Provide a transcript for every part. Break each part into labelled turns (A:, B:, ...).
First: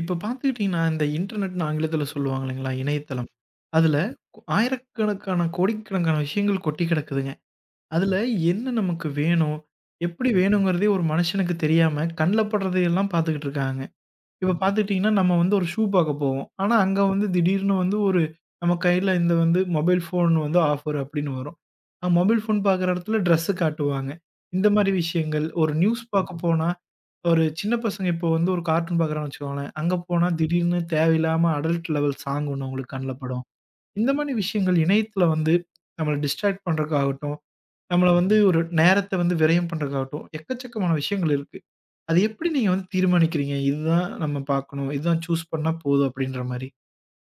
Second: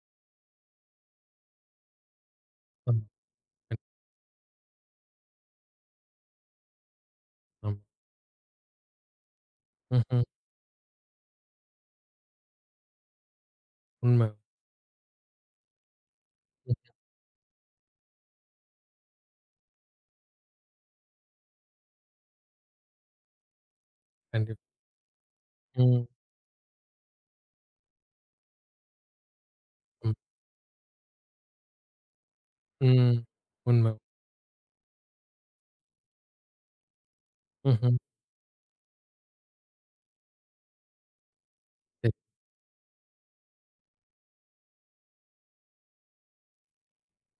A: இப்ப பார்த்துக்கிட்டீங்கன்னா, இந்த இன்டர்நெட்ன்னு ஆங்கிலத்தில சொல்லுவாங்க இல்லைங்களா?
B: ஆமா.
A: இணையதளம்.
B: கண்
A: அதில கு ஆயிரக்கணக்கான, கோடிக்கணக்கான விஷயங்கள் கொட்டி கிடக்குதுங்க.
B: ஆமா.
A: அதில என்ன நமக்கு வேணும்?
B: ம்ஹ்ம்.
A: எப்படி வேணுங்கிறதே ஒரு மனுஷனுக்கு தெரியாம, கண்ல படுறதையெல்லாம் பார்த்துக்கிட்டு இருக்காங்க.
B: உண்ம.
A: இப்ப பார்த்துக்கிட்டீங்கன்னா, நம்ம வந்து ஒரு ஷூ பார்க்க போவோம்.
B: ம்.
A: ஆனா, அங்க வந்து திடீர்னு வந்து ஒரு நம்ம கையில இந்த வந்து மொபைல் ஃபோன் வந்து ஆஃபர் அப்படின்னு வரும். மொபைல் ஃபோன் பார்க்குற இடத்துல ட்ரெஸ்ஸு காட்டுவாங்க.
B: கண்டிப்பா.
A: இந்த மாரி விஷயங்கள். ஒரு நியூஸ்
B: ம்.
A: பார்க்க போனா ஒரு சின்ன பசங்க இப்போ வந்து ஒரு கார்ட்டூன் பார்க்குறான்னு வச்சுக்கோங்களேன். அங்க
B: ம்.
A: போனா திடீர்னு தேவையில்லாம அடல்ட் லெவல் சாங் ஒண்ணு அவங்களுக்கு கண்ல
B: ம்.
A: படும்.
B: உண்ம.
A: இந்த மாரி விஷயங்கள் இணையத்தில வந்து நம்மள டிஸ்ட்ராக்ட் பண்றதுக்காகட்டும்,
B: ம்ஹ்ம்.
A: நம்மள வந்து ஒரு நேரத்த வந்து விரயம் பண்றதுக்காகட்டும், எக்கச்சக்கமான விஷயங்கள் இருக்கு.
B: சரி.
A: அது எப்படி நீங்க வந்து தீர்மானிக்கிறீங்க? இதுதான் நம்ம பார்க்கணும். இதுதான் சூஸ் பண்ணா போதும் அப்படின்ற மாரி.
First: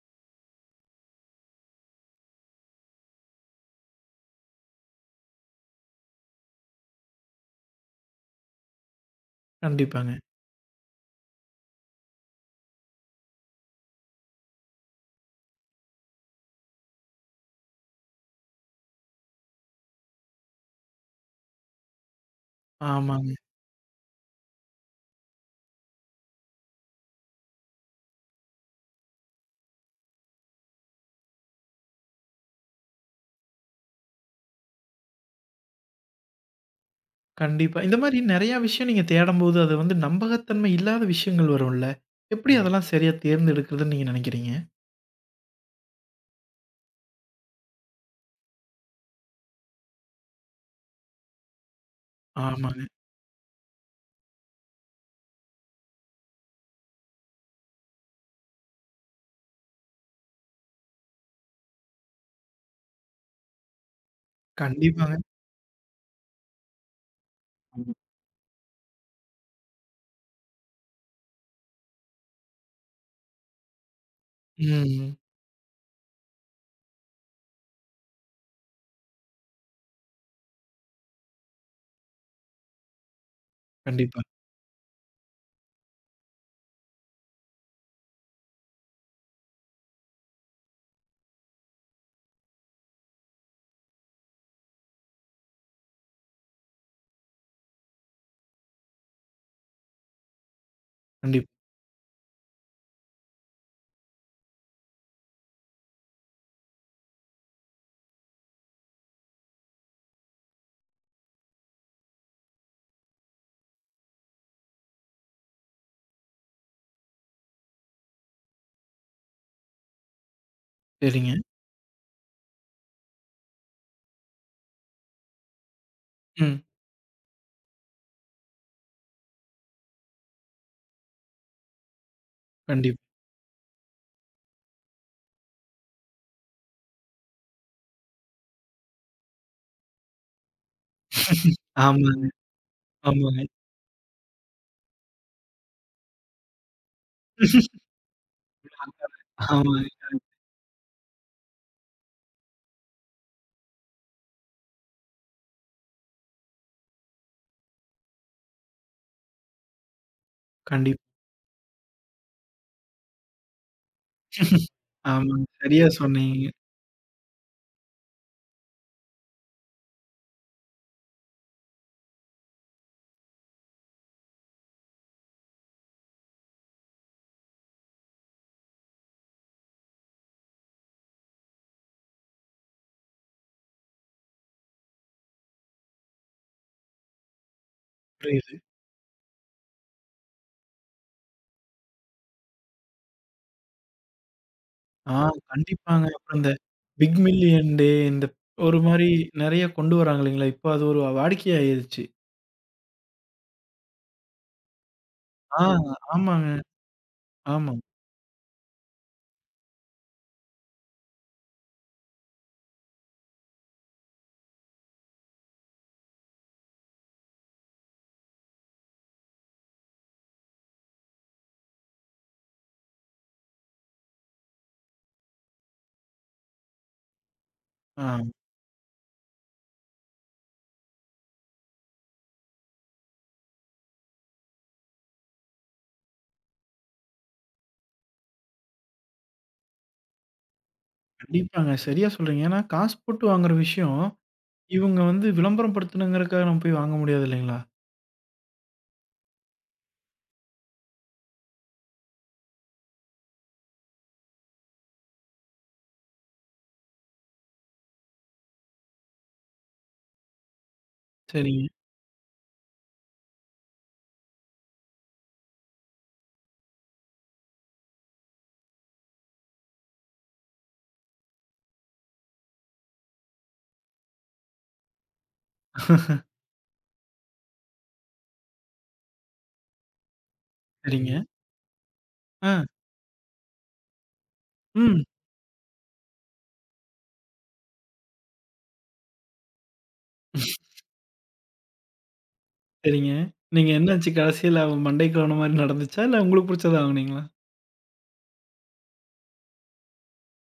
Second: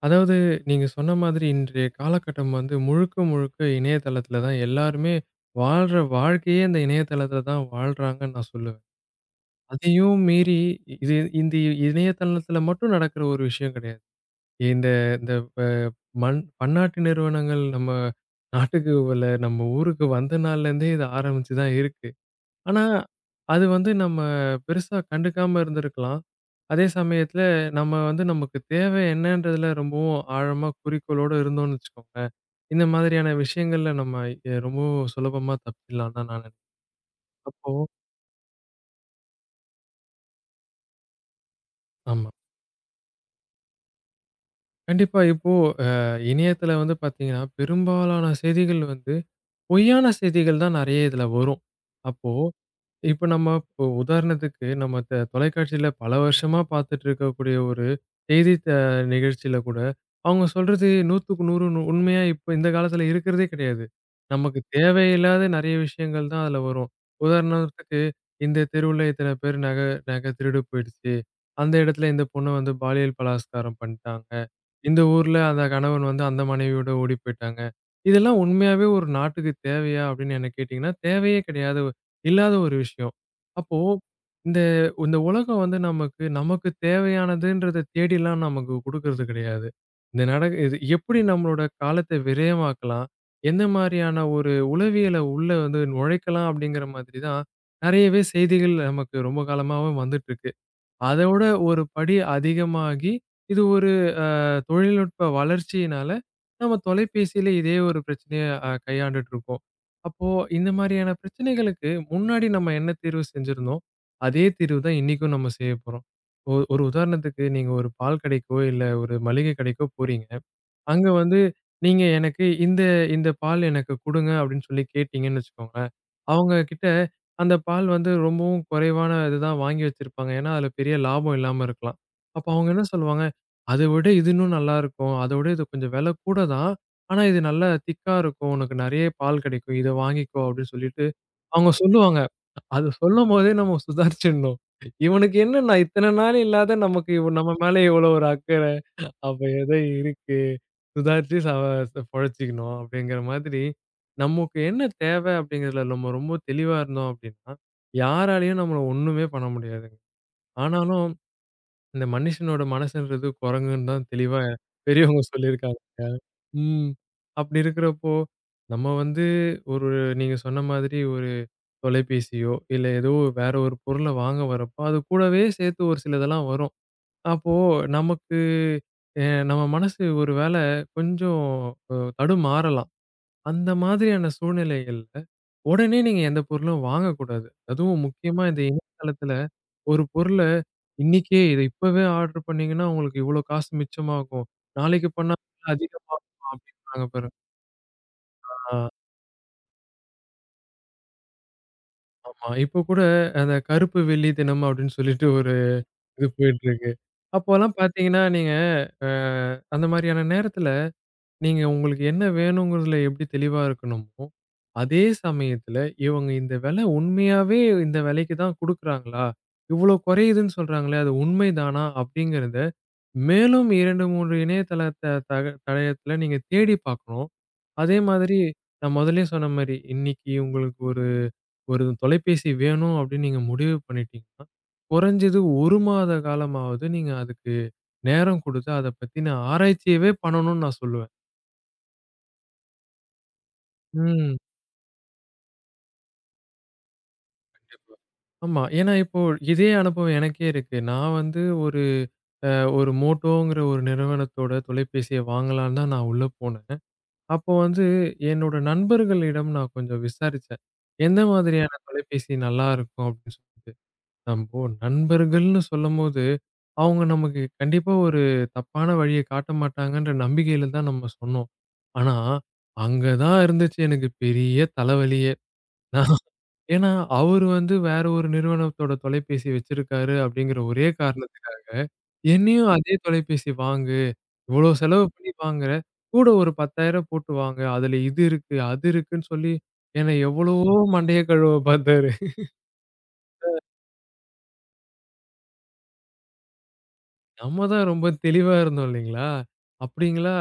B: அதாவது நீங்க சொன்ன மாதிரி இன்றைய காலகட்டம் வந்து முழுக்க முழுக்க இணையதளத்துல தான் எல்லாருமே வாழ்ற வாழ்க்கையே இந்த இணையதளத்துல தான் வாழ்றாங்கன்னு நான் சொல்லுவேன்.
A: கண்டிப்பாங்க.
B: அதையும் மீறி இது இந்த இணையதளத்துல மட்டும் நடக்கிற ஒரு விஷயம் கிடையாது. இந்த இந்த ப மண் பன்னாட்டு நிறுவனங்கள் நம்ம நாட்டுக்கு இல்ல நம்ம ஊருக்கு வந்த நாள்ல இருந்தே இது ஆரம்பிச்சு தான் இருக்கு. ஆனா,
A: ஆமாங்க.
B: அது வந்து நம்ம பெருசா கண்டுக்காம இருந்திருக்கலாம். அதே சமயத்துல நம்ம வந்து நமக்கு தேவை என்னன்றதுல ரொம்பவும் ஆழமா குறிக்கோளோட இருந்தோம்னு வச்சுக்கோங்களேன். இந்த மாதிரியான விஷயங்கள்ல நம்ம ரொம்பவும் சுலபமா தப்பிடலாம் தான் நான் நினைக்கிறேன். அப்போ
A: கண்டிப்பா. இந்த மாரி நெறையா விஷயம் நீங்க தேடும்போது, அது வந்து நம்பகத்தன்மை இல்லாத விஷயங்கள் வரும்ல.
B: ஆமா.
A: எப்படி ம். அதெல்லாம் சரியா தேர்ந்தெடுக்கிறதுன்னு நீங்க நினைக்கிறீங்க?
B: கண்டிப்பா இப்போ இணையத்துல வந்து பார்த்தீங்கன்னா, பெரும்பாலான செய்திகள் வந்து பொய்யான செய்திகள் தான் நெறைய இதுல வரும். அப்போ
A: ஆமாங்க.
B: இப்ப நம்ம இப்போ உதாரணத்துக்கு நம்ம தொலைக்காட்சியில பல வருஷமா பார்த்துட்டு இருக்கக்கூடிய ஒரு செய்தி நிகழ்ச்சியில கூட, அவங்க சொல்றது 100க்கு 100 நு உண்மையா இப்ப இந்த காலத்துல இருக்கிறதே கிடையாது. நமக்கு
A: கண்டிப்பாங்க.
B: தேவையில்லாத நெறைய விஷயங்கள் தான் அதுல வரும். உதாரணத்துக்கு, இந்த தெருவுல இத்தன பேர் நகை திருடு போயிடுச்சு. அந்த இடத்துல இந்த பொண்ணு வந்து பாலியல் பலாத்காரம் பண்ணிட்டாங்க. இந்த
A: ம்.
B: ஊர்ல அந்த கணவன் வந்து அந்த மனைவியோட ஓடி போயிட்டாங்க. இதெல்லாம் உண்மையாவே ஒரு நாட்டுக்கு தேவையா? அப்படின்னு என்ன கேட்டீங்கன்னா, தேவையே கிடையாது. இல்லாத ஒரு விஷயம். அப்போ
A: கண்டிப்பா,
B: இந்த இந்த உலகம் வந்து நமக்கு, நமக்கு தேவையானதுன்றத தேடிலாம் நமக்கு குடுக்கறது கிடையாது. இந்த நட இது எப்படி நம்மளோட காலத்த விரயமாக்கலாம்? எந்த மாரியான ஒரு உளவியல உள்ள வந்து நுழைக்கலாம்? அப்படிங்கிற மாதிரி தான் நெறையவே செய்திகள் நமக்கு ரொம்ப காலமாவே வந்துட்டுருக்கு. அதோட
A: கண்டிப்பா.
B: ஒரு படி அதிகமாகி, இது ஒரு தொழில்நுட்ப வளர்ச்சியினால நம்ம தொலைபேசியில இதே ஒரு பிரச்சனைய கையாண்டுட்டு இருக்கோம். அப்போ இந்த மாதிரியான பிரச்சனைகளுக்கு முன்னாடி நம்ம என்ன தீர்வு செஞ்சிருந்தோம், அதே தீர்வு தான் இன்னைக்கும் நம்ம செய்யப்போறோம். ஒரு உதாரணத்துக்கு நீங்க ஒரு பால் கடைக்கோ, இல்ல ஒரு மளிகை கடைக்கோ போறீங்க. அங்க
A: சரிங்க.
B: வந்து, நீங்க எனக்கு இந்த இந்த பால் எனக்கு குடுங்க அப்படின்னு சொல்லி கேட்டீங்கன்னு வச்சுக்கோங்களேன். அவங்க
A: ம்.
B: கிட்ட அந்த பால் வந்து ரொம்பவும் குறைவான இதுதான் வாங்கி வச்சிருப்பாங்க. ஏன்னா, அதுல பெரிய லாபம் இல்லாம இருக்கலாம். அப்ப அவங்க என்ன
A: கண்டிப்பா.
B: சொல்லுவாங்க, "அத விட இது இன்னும் நல்லா இருக்கும். அத விட இது கொஞ்சம் விலை கூட தான். ஆனா இது நல்லா திக்கா இருக்கும். உனக்கு நிறைய பால் கிடைக்கும். இத வாங்கிக்கோ" அப்படின்னு சொல்லிட்டு அவங்க சொல்லுவாங்க.
A: ஆமாங்க,
B: அத
A: ஆமாங்க.
B: சொல்லும்போதே நம்ம சுதாரிச்சுடணும். இவனுக்கு என்ன நான் இத்தன நாள் இல்லாத நமக்கு இவ நம்ம மேல இவ்வளோ ஒரு அக்கறை. அப்ப எதோ
A: ஆமாங்க.
B: இருக்கு. சுதாரிச்சு ச ச பொழச்சுக்கணும் அப்படிங்கிற மாதிரி, நமக்கு என்ன தேவை அப்படிங்கிறதுல நம்ம ரொம்ப தெளிவா இருந்தோம் அப்படின்னா, யாராலயும் நம்மள ஒண்ணுமே பண்ண முடியாதுங்க.
A: கண்டிப்பா.
B: ஆனாலும் இந்த மனுஷனோட மனசுன்றது குரங்குன்னு தான் தெளிவா பெரியவங்க
A: ஆமாங்க. சரியா
B: சொல்லியிருக்காங்கங்க.
A: சொன்னீங்க.
B: ம். அப்படி இருக்கிறப்போ, நம்ம வந்து ஒரு நீங்க சொன்ன மாதிரி ஒரு தொலைபேசியோ, இல்ல ஏதோ வேற ஒரு பொருள வாங்க வரப்போ, அது கூடவே சேர்த்து ஒரு சிலதெல்லாம் வரும். அப்போ நமக்கு அ நம்ம மனசு ஒரு வேள கொஞ்சம் தடுமாறலாம். அந்த மாதிரியான சூழ்நிலைகள்ல, உடனே நீங்க எந்த பொருளும் வாங்கக்கூடாது. அதுவும் முக்கியமா
A: புரியுது.
B: இந்த இணையதளத்துல ஒரு பொருள இன்னைக்கே இத இப்பவே ஆர்டர் பண்ணீங்கன்னா, உங்களுக்கு இவ்ளோ காசு மிச்சமாகும். நாளைக்கு
A: ஆ.
B: பண்ணா
A: கண்டிப்பாங்க. அப்புறம்
B: அதிகமாகும்
A: இந்த
B: அப்படின்றாங்க
A: பிக்
B: பாருங்க.
A: மில்லியன் டே இந்த
B: ஆ
A: ஒரு மாரி நெறைய கொண்டு வராங்க இல்லைங்களா? இப்போ அது ஒரு வாடிக்கையாயிருச்சு.
B: ஆமா. இப்போ கூட அந்த கருப்பு வெள்ளி தினம் அப்படின்னு சொல்லிட்டு ஒரு
A: ஆ.
B: இது
A: ஆமாங்க.
B: போயிட்டு இருக்கு.
A: ஆமா.
B: அப்போலாம் பார்த்தீங்கன்னா, நீங்க அ அந்த மாரியான நேரத்துல நீங்க உங்களுக்கு என்ன வேணுங்கிறதுல எப்படி தெளிவா இருக்கணுமோ, அதே சமயத்துல இவங்க இந்த விலை உண்மையாவே இந்த விலைக்கு தான் குடுக்குறாங்களா? இவ்ளோ குறையுதுன்னு சொல்றாங்களே, அது உண்மைதானா? அப்படிங்கிறத மேலும் 2, 3 இணையதளத்த தடயத்துல நீங்க தேடி பார்க்கணும். அதே
A: ஆ.
B: மாதிரி நான் முதல்லயே சொன்ன மாரி, இன்னைக்கு உங்களுக்கு ஒரு ஒரு தொலைபேசி வேணும் அப்படின்னு நீங்க முடிவு பண்ணிட்டீங்கன்னா, குறைஞ்சது 1 மாத காலமாவது நீங்க அதுக்கு நேரம் குடுத்து, அத பத்தின ஆராய்ச்சியவே பண்ணணும்னு நான் சொல்லுவேன்.
A: கண்டிப்பாங்க. சரியா சொல்றீங்க. ஏன்னா காசு போட்டு வாங்குற விஷயம்,
B: ம்.
A: இவங்க வந்து விளம்பரம் படுத்தணுங்கிறதுக்காக நம்ம போய் வாங்க முடியாது இல்லைங்களா?
B: கண்டிப்பா. ஆமா. ஏன்னா இப்போ இதே அனுபவம் எனக்கே இருக்கு. நான் வந்து ஒரு அ ஒரு மோட்டோங்கிற ஒரு நிறுவனத்தோட தொலைபேசிய வாங்கலான்னு தான் நான் உள்ள போனேன். அப்போ வந்து என்னோட நண்பர்களிடம் நான் கொஞ்சம் விசாரிச்சேன். எந்த
A: சரிங்க.
B: மாதிரியான தொலைபேசி நல்லாருக்கும் அப்படின்னு சொல்லிட்டு. நம்போ நண்பர்கள்னு சொல்லும்போது, அவங்க நமக்கு கண்டிப்பா ஒரு தப்பான வழிய காட்ட மாட்டாங்கன்ற நம்பிக்கையில தான் நம்ம சொன்னோம். ஆனா, அங்க தான் இருந்துச்சு எனக்கு பெரிய தலைவலியே. ஏன்னா, அவரு வந்து வேற ஒரு நிறுவனத்தோட தொலைபேசி வச்சிருக்காரு அப்படிங்கிற ஒரே
A: சரிங்க.
B: காரணத்துக்காக,
A: ஆ.
B: என்னையும் அதே தொலைபேசி வாங்கு. இவ்ளோ
A: ம்.
B: செலவு பண்ணி வாங்குற. கூட ஒரு 10,000 போட்டு வாங்க. அதுல இது இருக்கு, அது இருக்குன்னு சொல்லி, என்ன எவ்வளவோ மண்டைய கழுவ பார்த்தாரு.
A: சரிங்க. நீங்க என்னாச்சு கடைசியில அவன் மண்டைக்கு ஆவுன மாரி நடந்துச்சா? இல்ல உங்களுக்கு புடிச்சத ஆவுனீங்களா?
B: நம்ம தான் ரொம்ப தெளிவா இருந்தோம் இல்லைங்களா? அப்டிங்களா?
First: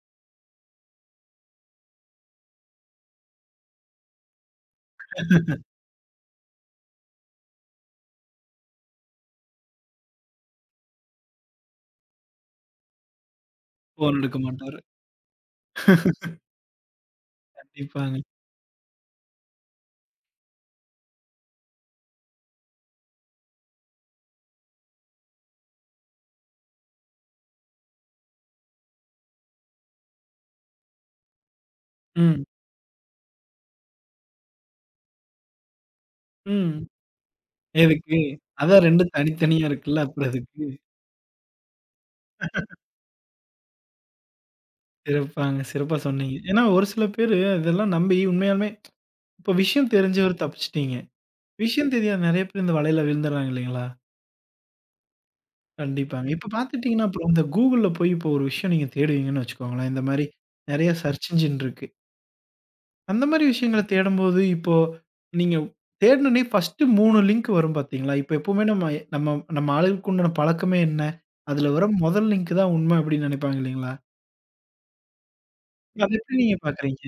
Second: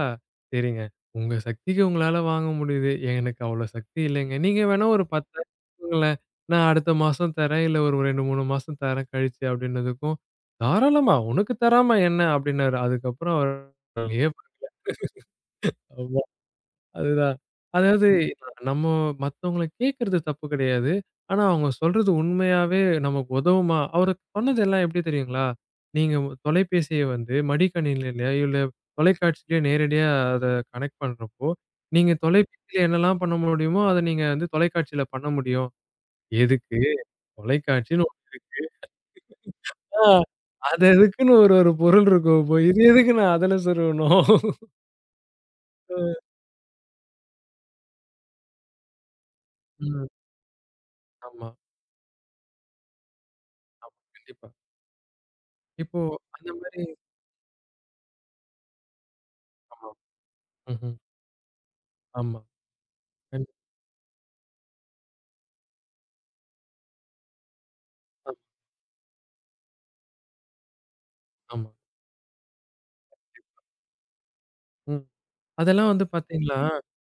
B: சரிங்க. உங்க சக்திக்கு உங்களால வாங்க முடியுது. எனக்கு அவ்வளோ சக்தி இல்லைங்க. நீங்க வேணா ஒரு 10,000 குடுங்களேன். நான் அடுத்த மாசம் தரேன். இல்ல ஒரு 2, 3 மாசம் தரேன் கழிச்சு அப்டின்னதுக்கும், தாராளமா உனக்கு தராம என்ன அப்டின்னாரு. அதுக்கப்புறம் அவரு
A: ஃபோன் எடுக்க மாட்டாரு.
B: அதுதான். அதாவது
A: கண்டிப்பாங்க.
B: ம். நம்ம மத்தவங்கள கேட்கறது தப்பு கிடையாது. ஆனா அவங்க சொல்றது உண்மையாவே நமக்கு உதவுமா? அவரு சொன்னதெல்லாம் எப்படி தெரியுங்களா? நீங்க தொலைபேசிய வந்து மடிக்கணினிலயோ இல்ல தொலைக்காட்சியிலயோ நேரடியா அத கனெக்ட் பண்றப்போ, நீங்க
A: ம்,
B: தொலைபேசியில என்னலாம் பண்ண முடியுமோ, அத நீங்க வந்து தொலைக்காட்சியில பண்ண முடியும். எதுக்கு?
A: ம்.
B: தொலைக்காட்சின்னு
A: எதுக்கு?
B: ஒண்ணு இருக்கு.
A: அதான் 2 தனித்தனியா இருக்குல்ல.
B: ஆ
A: அப்புறம் எதுக்கு?
B: அது அதுக்குன்னு ஒரு ஒரு பொருள் இருக்கும். இப்போ இது எதுக்கு நான் அதுல சொருகணும்?
A: சிறப்பாங்க. சிறப்பா சொன்னீங்க. ஏன்னா ஒரு சில பேரு இதெல்லாம் நம்பி உண்மையாலுமே இப்ப விஷயம்
B: ம்.
A: தெரிஞ்சவரு தப்பிச்சுட்டீங்க.
B: ஆமா.
A: விஷயம் தெரியாத நெறைய பேர் இந்த வலையில விழுந்துடுறாங்க இல்லைங்களா?
B: கண்டிப்பா. இப்போ
A: கண்டிப்பாங்க. இப்ப
B: அந்த மாரி
A: பாத்துட்டீங்கன்னா, அப்புறம் இந்த Googleல போய் இப்போ ஒரு விஷயம் நீங்க தேடுவீங்கன்னு வச்சுக்கோங்களேன்.
B: ஆமா.
A: இந்த மாரி நெறைய
B: ம்ஹ்ம்.
A: சர்ச் இன்ஜின் இருக்கு.
B: ஆமா.
A: அந்த மாரி
B: கண்டிப்பா.
A: விஷயங்கள தேடும்போது, இப்போ நீங்க தேடுனோனே ஃபர்ஸ்ட்டு 3 லிங்க் வரும் பார்த்தீங்களா? இப்ப எப்பவுமே நம்ம நம்ம நம்ம ஆளுகளுக்கு உண்டான பழக்கமே என்ன?
B: ஆமா.
A: அதுல வர முதல் லிங்க் தான் உண்மை அப்படின்னு நினைப்பாங்க இல்லைங்களா?
B: ம். அதெல்லாம் வந்து
A: அத எப்படி நீங்க
B: பார்த்தீங்களா,
A: பார்க்குறீங்க?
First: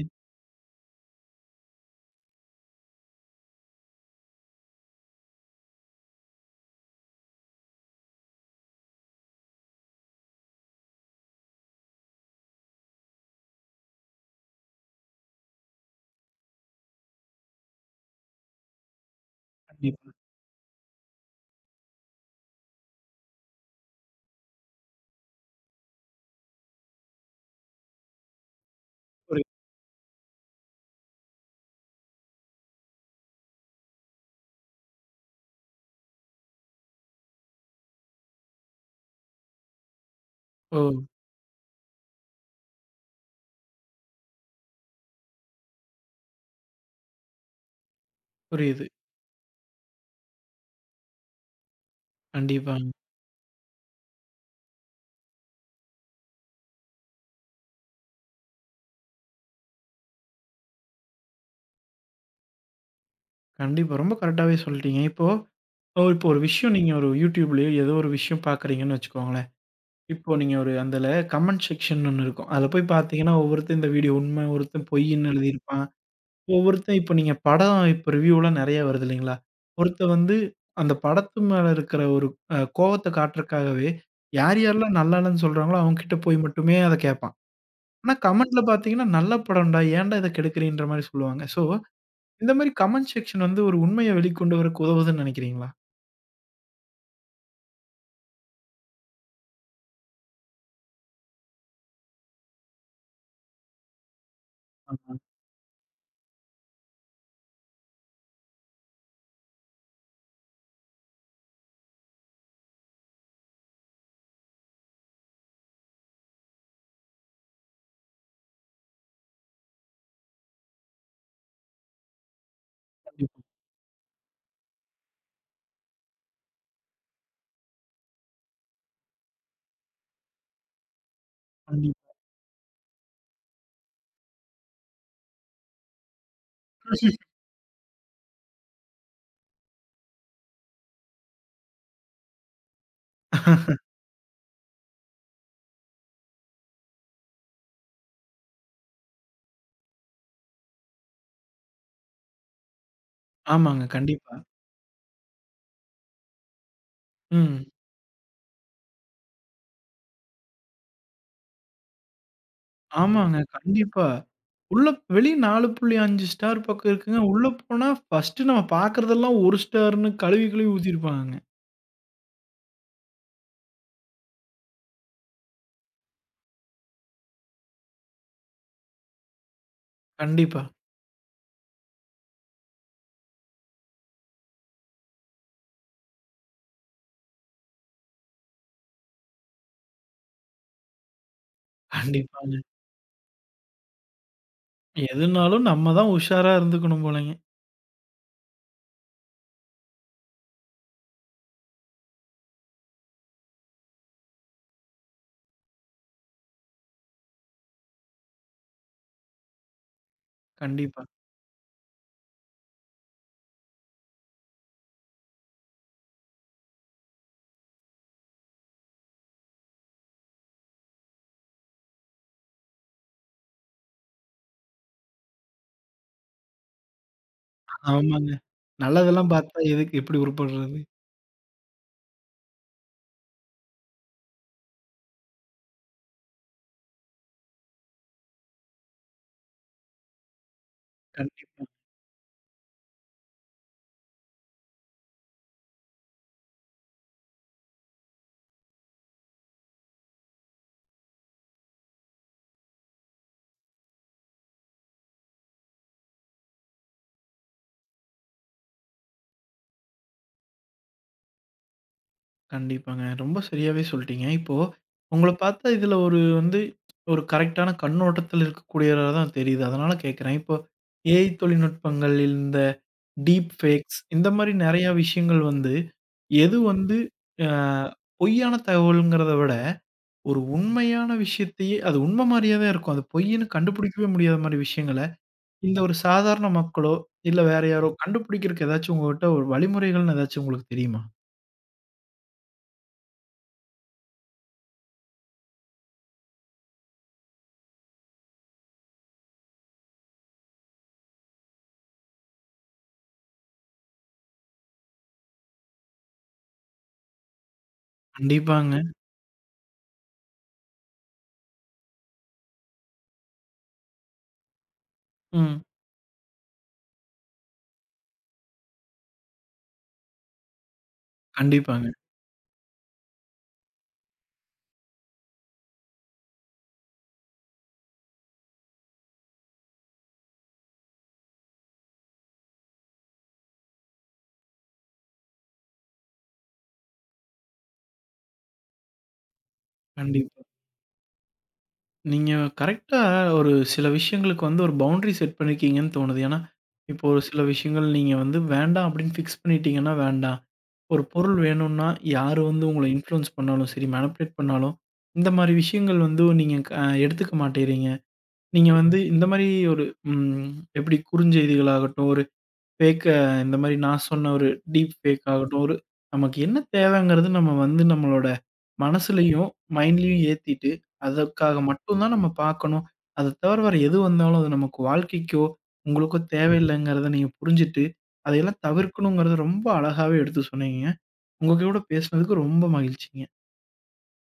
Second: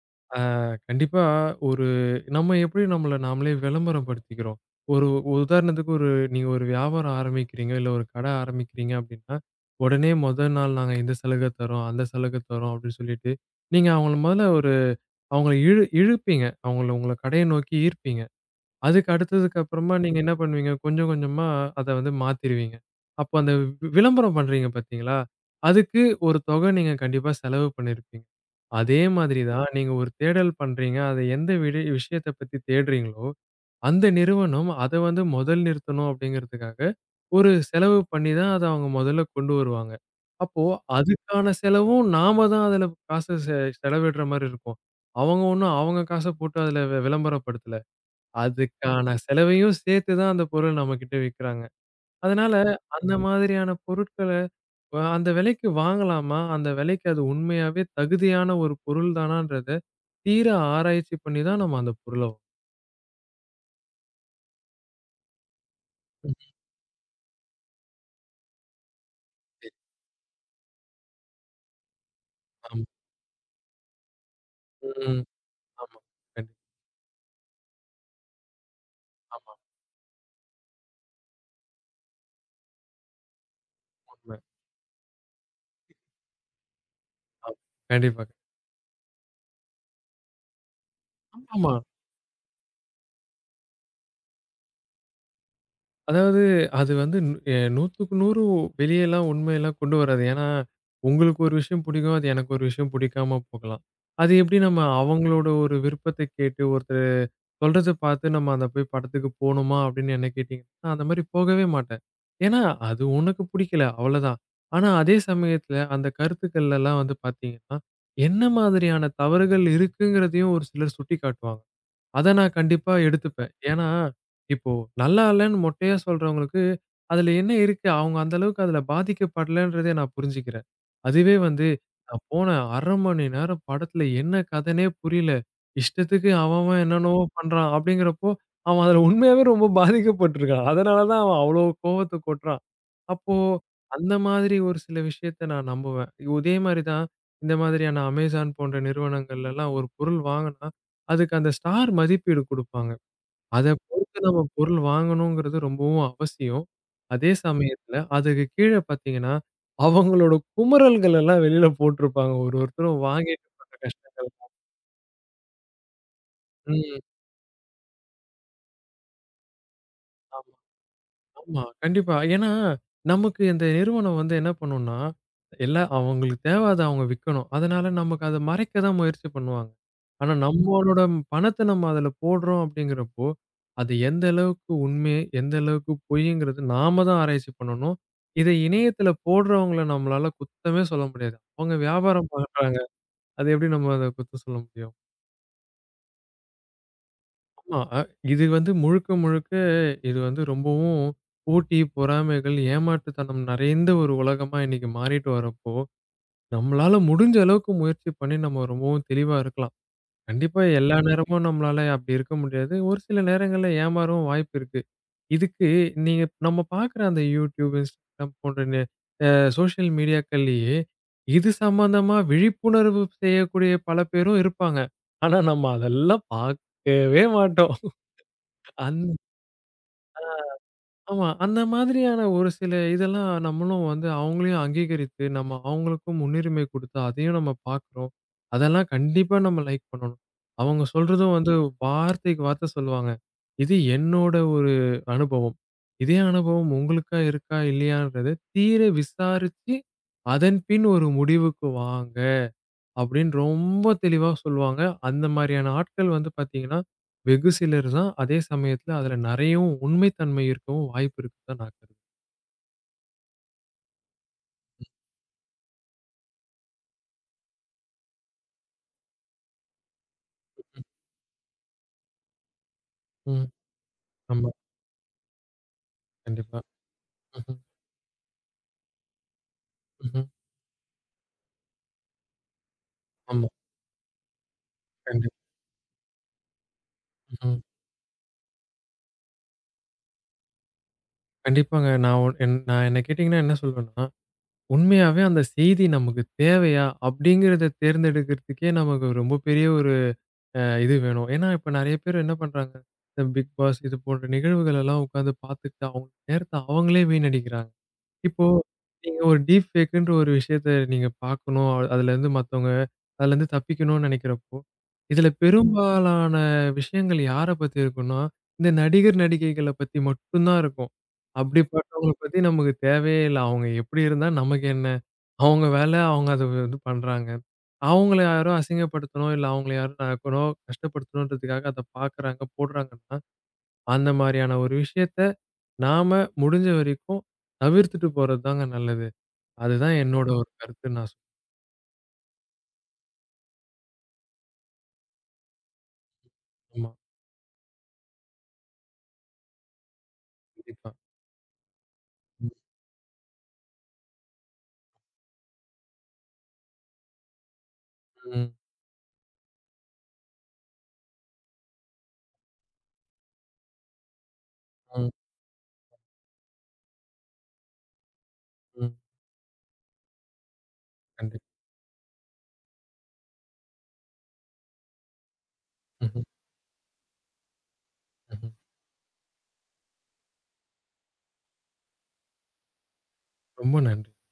B: கண்டிப்பா ஒரு நம்ம எப்படி நம்மள நாமளே விளம்பரம் படுத்திக்கிறோம். ஒரு உதாரணத்துக்கு நீங்க ஒரு வியாபாரம் ஆரம்பிக்கிறீங்க, இல்ல ஒரு கடை ஆரம்பிக்கிறீங்க அப்படின்னா, உடனே முதல் நாள் நாங்க இந்த சலுகை தர்றோம், அந்த சலுகை தர்றோம் அப்படின்னு சொல்லிட்டு, நீங்க அவங்கள முதல்ல ஒரு அவங்கள இழுப்பீங்க. அவங்கள உங்கள கடைய நோக்கி ஈர்ப்பீங்க. அதுக்கு அடுத்ததுக்கு அப்புறமா
A: கண்டிப்பா.
B: நீங்க என்ன பண்ணுவீங்க? கொஞ்சம் கொஞ்சமா அத வந்து மாத்திருவீங்க. அப்போ அந்த விளம்பரம் பண்றீங்க பார்த்தீங்களா? அதுக்கு ஒரு தொகை நீங்க கண்டிப்பா செலவு பண்ணியிருப்பீங்க. அதே
A: புரி
B: மாதிரி தான் நீங்க ஒரு தேடல் பண்றீங்க. அத எந்த விஷயத்த பத்தி தேடுறீங்களோ, அந்த நிறுவனம் அத வந்து முதல் நிறுத்தணும் அப்படிங்கிறதுக்காக, ஒரு செலவு பண்ணி தான் அத அவங்க முதல்ல கொண்டு வருவாங்க. அப்போ
A: ஓ!
B: அதுக்கான செலவும் நாம தான் அதுல காசு செலவிடுற மாரி இருக்கும். அவங்க ஒண்ணும் அவங்க காச போட்டு அதுல விளம்பரப்படுத்தல.
A: புரியுது.
B: அதுக்கான செலவையும் சேர்த்து தான் அந்த பொருள் நம்மகிட்ட விக்கிறாங்க. அதனால
A: கண்டிப்பாங்க.
B: அந்த மாதிரியான பொருட்கள அந்த விலைக்கு வாங்கலாமா? அந்த விலைக்கு அது உண்மையாவே தகுதியான ஒரு பொருள் தானான்றத தீர ஆராய்ச்சி பண்ணி தான் நம்ம அந்த பொருள
A: கண்டிப்பா. ரொம்ப கரெக்டாவே சொல்ட்டீங்க. இப்போ ஓ, இப்போ
B: ம்.
A: ஒரு விஷயம் நீங்க ஒரு YouTubeலயோ ஏதோ ஒரு விஷயம் பார்க்குறீங்கன்னு வச்சுக்கோங்களேன். இப்போ நீங்க ஒரு அதுல கமெண்ட் செக்ஷன் ஒண்ணு இருக்கும். அதுல போய்
B: ஆமா.
A: பார்த்தீங்கன்னா, ஒவ்வொருத்தன் இந்த வீடியோ உண்மை, ஒருத்தன்
B: ம்.
A: பொய்ன்னு எழுதியிருப்பான்.
B: ஆமா. கண்டிப்பா.
A: ஒவ்வொருத்தன் இப்ப நீங்க படம் இப்ப ரிவ்யூலாம் நெறைய வருது இல்லைங்களா?
B: ஆமா.
A: ஒருத்தன் வந்து அந்த படத்து மேல இருக்கிற ஒரு கோவத்த காட்டுறக்காகவே,
B: உண்ம.
A: யார் யாரெல்லாம் நல்லா இல்லன்னு சொல்றாங்களோ, அவங்க கிட்ட போய் மட்டுமே அத கேட்பான்.
B: ஆமா.
A: ஆனா
B: கண்டிப்பா.
A: கமெண்ட்ல பார்த்தீங்கன்னா, "நல்ல படம்டா, ஏன்டா இத கெடுக்குறீன்ற" மாரி சொல்லுவாங்க. சோ,
B: ஆமாமா.
A: இந்த மாரி கமெண்ட் செக்ஷன் வந்து ஒரு உண்மைய வெளிக்கொண்டு வரக்கு உதவுதுன்னு நெனைக்கிறீங்களா?
B: அதாவது அது வந்து நு எ 100க்கு 100 வெளியலாம் உண்மையெல்லாம் கொண்டு வராது. ஏன்னா, உங்களுக்கு ஒரு விஷயம் பிடிக்கும். அது எனக்கு ஒரு விஷயம் பிடிக்காம போகலாம். அது எப்படி நம்ம
A: ஆமா.
B: அவங்களோட ஒரு விருப்பத்த கேட்டு, ஒருத்தர் சொல்றத பார்த்து நம்ம அந்த போய் படத்துக்கு போணுமா அப்படின்னு என்ன கேட்டீங்கன்னா, நான் அந்த மாரி போகவே மாட்டேன். ஏன்னா, அது உனக்கு பிடிக்கல அவ்வளோதான். ஆனா, அதே சமயத்துல அந்த கருத்துக்கள்லலாம் வந்து பார்த்தீங்கன்னா, என்ன மாதிரியான தவறுகள் இருக்குங்கிறதையும் ஒரு சிலர் சுட்டிக்காட்டுவாங்க. அத நான் கண்டிப்பா
A: கண்டிப்பா,
B: எடுத்துப்பேன். ஏன்னா, இப்போ நல்லா இல்லன்னு மொட்டையா சொல்றவங்களுக்கு, அதுல என்ன இருக்கு? அவங்க அந்த அளவுக்கு அதுல பாதிக்கப்படலன்றத நான் புரிஞ்சுக்கிறேன். அதுவே வந்து,
A: கண்டிப்பா.
B: நான் போன 1/2 மணி நேரம் படத்துல என்ன கதைன்னே புரியல. இஷ்டத்துக்கு அவன் அவன் என்னென்னவோ பண்றான் அப்படிங்கிறப்போ, அவன் அதுல உண்மையாவே ரொம்ப பாதிக்கப்பட்டுருக்கான். அதனால தான் அவன் அவ்வளோ கோவத்த கொட்டுறான். அப்போ அந்த மாதிரி ஒரு சில விஷயத்த நான் நம்புவேன். இதே மாரி தான் இந்த மாதிரியான Amazon போன்ற நிறுவனங்கள்லலாம் ஒரு பொருள் வாங்குனா அதுக்கு அந்த ஸ்டார் மதிப்பீடு குடுப்பாங்க. அத
A: ஆமாங்க.
B: பொறுத்து
A: கண்டிப்பா.
B: நம்ம பொருள் வாங்கணுங்கிறது ரொம்பவும் அவசியம். அதே
A: ம்.
B: சமயத்துல அதுக்கு கீழ பார்த்தீங்கன்னா, அவங்களோட குமறல்கள் எல்லாம் வெளில போட்டிருப்பாங்க. ஒருத்தரும்
A: ஆமாங்க.
B: வாங்கிட்டு பட்ட
A: கண்டிப்பா.
B: கஷ்டங்கள்.
A: உள்ள வெளிய 4.5 ஸ்டார் பக்கம்
B: ம்.
A: இருக்குங்க. உள்ள போனா ஃபர்ஸ்ட்டு நம்ம பார்க்குறதெல்லாம் 1 ஸ்டார்ன்னு கழுவி
B: ஆமா.
A: கழுவி ஊத்திருப்பாங்கங்க.
B: ஆமா, கண்டிப்பா. ஏன்னா, நமக்கு இந்த நிறுவனம் வந்து என்ன பண்ணும்னா, அவங்களுக்கு அத அவங்க விக்கணும். அதனால நமக்கு அத மறைக்க தான் முயற்சி பண்ணுவாங்க. ஆனா
A: கண்டிப்பா,
B: நம்மளோட பணத்த நம்ம அதுல போடுறோம் அப்படிங்கிறப்போ, அது எந்த அளவுக்கு உண்மை, எந்த அளவுக்கு பொய்ங்கிறது நாம தான் ஆராய்ச்சி பண்ணணும். இத இணையத்துல போடுறவங்கள நம்மளால குத்தமே சொல்ல முடியாது. அவங்க வியாபாரம்
A: கண்டிப்பாங்க.
B: பண்றாங்க. அது எப்படி நம்ம அத குத்தம் சொல்ல முடியும்?
A: எதுனாலும் நம்ம தான் உஷாரா இருந்துக்கணும் போலங்க.
B: ஆமா. இது வந்து முழுக்க, முழுக்க இது வந்து ரொம்பவும் போட்டி, பொறாமைகள், ஏமாற்றுத்தனம் நிறைந்த ஒரு உலகமா இன்னைக்கு மாறிட்டு வரப்போ, நம்மளால முடிஞ்ச அளவுக்கு முயற்சி பண்ணி நம்ம ரொம்பவும் தெளிவா இருக்கலாம்.
A: கண்டிப்பா.
B: கண்டிப்பா. நேரமும் நம்மளால அப்படி இருக்க முடியாது. ஒரு சில நேரங்கள்ல ஏமாறவும் வாய்ப்பு இருக்கு. இதுக்கு நீங்க நம்ம பார்க்குற அந்த YouTube, Instagram போன்ற நெ அ சோசியல் மீடியாக்கள்லயே, இது சம்பந்தமா விழிப்புணர்வு செய்யக்கூடிய பல பேரும் இருப்பாங்க. ஆனா நம்ம அதெல்லாம் பார்க்கவே மாட்டோம்.
A: ஆமாங்க.
B: அந்
A: நல்லதெல்லாம் பார்த்தா எதுக்கு எப்படி உருப்படுறது?
B: ஆமா. அந்த மாதிரியான ஒரு சில இதெல்லாம் நம்மளும் வந்து அவங்களையும் அங்கீகரித்து, நம்ம அவங்களுக்கும் முன்னுரிமை குடுத்து, அதையும் நம்ம பார்க்குறோம். அதெல்லாம் கண்டிப்பா நம்ம லைக் பண்ணணும். அவங்க சொல்றதும் வந்து
A: கண்டிப்பா,
B: வார்த்தைக்கு வார்த்தை சொல்லுவாங்க. இது என்னோட ஒரு அனுபவம். இதே அனுபவம் உங்களுக்கா இருக்கா? இல்லையான்றத தீர விசாரிச்சு, அதன் பின் ஒரு முடிவுக்கு வாங்க. அப்படின்னு ரொம்ப தெளிவா சொல்லுவாங்க. அந்த மாரியான ஆட்கள் வந்து பார்த்தீங்கன்னா, வெகு சிலர் தான். அதே சமயத்துல அதுல நெறையவும் உண்மை தன்மை இருக்கவும் வாய்ப்பு இருக்குன்னு தான் நான் கருதுறேன்.
A: கண்டிப்பாங்க. ரொம்ப சரியாவே சொல்ட்டீங்க. இப்போ உங்கள பார்த்தா இதுல ஒரு வந்து ஒரு கரெக்ட்டான கண்ணோட்டத்துல இருக்கக்கூடியவரா தான் தெரியுது. அதனால கேட்கிறேன். இப்போ ஏஐ தொழில்நுட்பங்கள், இந்த
B: ம்.
A: டீப் ஃபேக்ஸ் இந்த
B: ஆமா.
A: மாரி நெறைய விஷயங்கள் வந்து எது
B: கண்டிப்பா.
A: வந்து அ
B: ம்ஹ்ம்.
A: பொய்யான தகவல்ங்கிறத விட
B: ம்ஹ்ம்.
A: ஒரு உண்மையான விஷயத்தையே அது உண்மை மாரியே தான் இருக்கும். அது பொய்ன்னு
B: ஆமா.
A: கண்டுபிடிக்கவே முடியாத மாரி விஷயங்கள,
B: கண்டிப்பா.
A: இந்த ஒரு சாதாரண மக்களோ, இல்ல
B: ம்.
A: வேற யாரோ கண்டுபிடிக்கிறக்கு ஏதாச்சும் உங்ககிட்ட ஒரு வழிமுறைகள்னு ஏதாச்சும் உங்களுக்கு தெரியுமா?
B: கண்டிப்பாங்க. நான் என்ன கேட்டீங்கன்னா என்ன சொல்வேன்னா, உண்மையாவே அந்த செய்தி நமக்கு தேவையா? அப்படிங்கிறத தேர்ந்தெடுக்கிறதுக்கே நமக்கு ரொம்ப பெரிய ஒரு இது வேணும். ஏன்னா, இப்ப நெறைய பேர் என்ன பண்றாங்க? இந்த பிக் பாஸ் இது போன்ற நிகழ்வுகள் எல்லாம் உட்கார்ந்து பார்த்துட்டு, அவங்க நேரத்த அவங்களே வீணடிக்கிறாங்க. இப்போ
A: கண்டிப்பாங்க.
B: நீங்க ஒரு டீப் ஃபேக்குன்ற ஒரு விஷயத்த நீங்க பார்க்கணும். அதுலருந்து மத்தவங்க அதுலருந்து தப்பிக்கணும்னு நெனைக்கிறப்போ, இதுல
A: ம்.
B: பெரும்பாலான விஷயங்கள் யார பத்தி இருக்கும்னா, இந்த நடிகர், நடிகைகள பத்தி மட்டும் தான் இருக்கும்.
A: கண்டிப்பாங்க.
B: அப்படிப்பட்டவங்கள பத்தி நமக்கு தேவையே இல்ல. அவங்க எப்படி இருந்தா நமக்கு என்ன? அவங்க வேல அவங்க அத இது பண்றாங்க. அவங்கள யாரும் அசிங்கப்படுத்தணும், இல்ல அவங்கள யாரும் நக்கணும் கஷ்டப்படுத்தணுன்றதுக்காக அத பார்க்குறாங்க, போடுறாங்கன்னா, அந்த மாரியான ஒரு விஷயத்த நாம முடிஞ்ச வரைக்கும் தவிர்த்துட்டு போறது தாங்க நல்லது. அதுதான் என்னோட ம்.
A: கண்டிப்பா.
B: ஒரு கருத்துன்னு நான் சொல்வேன்.
A: நீங்க கரெக்ட்டா ஒரு சில விஷயங்களுக்கு வந்து ஒரு பவுண்டரி செட் பண்ணியிருக்கீங்கன்னு தோணுது. ஏன்னா,
B: ஆமா,
A: இப்போ ஒரு சில விஷயங்கள் நீங்க வந்து வேண்டாம் அப்படின்னு ஃபிக்ஸ் பண்ணிட்டீங்கன்னா வேண்டாம்.
B: கண்டிப்பா.
A: ஒரு பொருள் வேணும்னா யாரு
B: ம்,
A: வந்து உங்கள இன்ஃப்ளூயன்ஸ் பண்ணாலும் சரி, மேனிபுலேட் பண்ணாலும், இந்த மாரி விஷயங்கள் வந்து நீங்க எடுத்துக்க மாட்டேங்கிறீங்க.
B: ம்,
A: நீங்க வந்து இந்த மாரி ஒரு ம் எப்படி குறுஞ்செய்திகளாகட்டும், ஒரு ஃபேக்க இந்த மாரி நான் சொன்ன ஒரு டீப்
B: ம்,
A: ஃபேக் ஆகட்டும், ஒரு நமக்கு என்ன தேவைங்கிறது நம்ம வந்து நம்மளோட
B: ம்.
A: மனசுலயும், மைண்ட்லயும் ஏத்திட்டு,
B: கண்டிப்பா.
A: அதற்காக மட்டும் தான் நம்ம பார்க்கணும். அத தவிர வேற எது வந்தாலும் அது நமக்கு வாழ்க்கைக்கோ, உங்களுக்கோ
B: ம்ஹ்ம்,
A: தேவையில்லைங்கிறத நீங்க புரிஞ்சுட்டு,
B: ம்ஹ்ம்.
A: அதையெல்லாம் தவிர்க்கணுங்கிறத ரொம்ப அழகாவே எடுத்து சொன்னீங்கங்க. உங்க கூட பேசினதுக்கு ரொம்ப மகிழ்ச்சிங்க.
B: ரொம்ப நன்றி.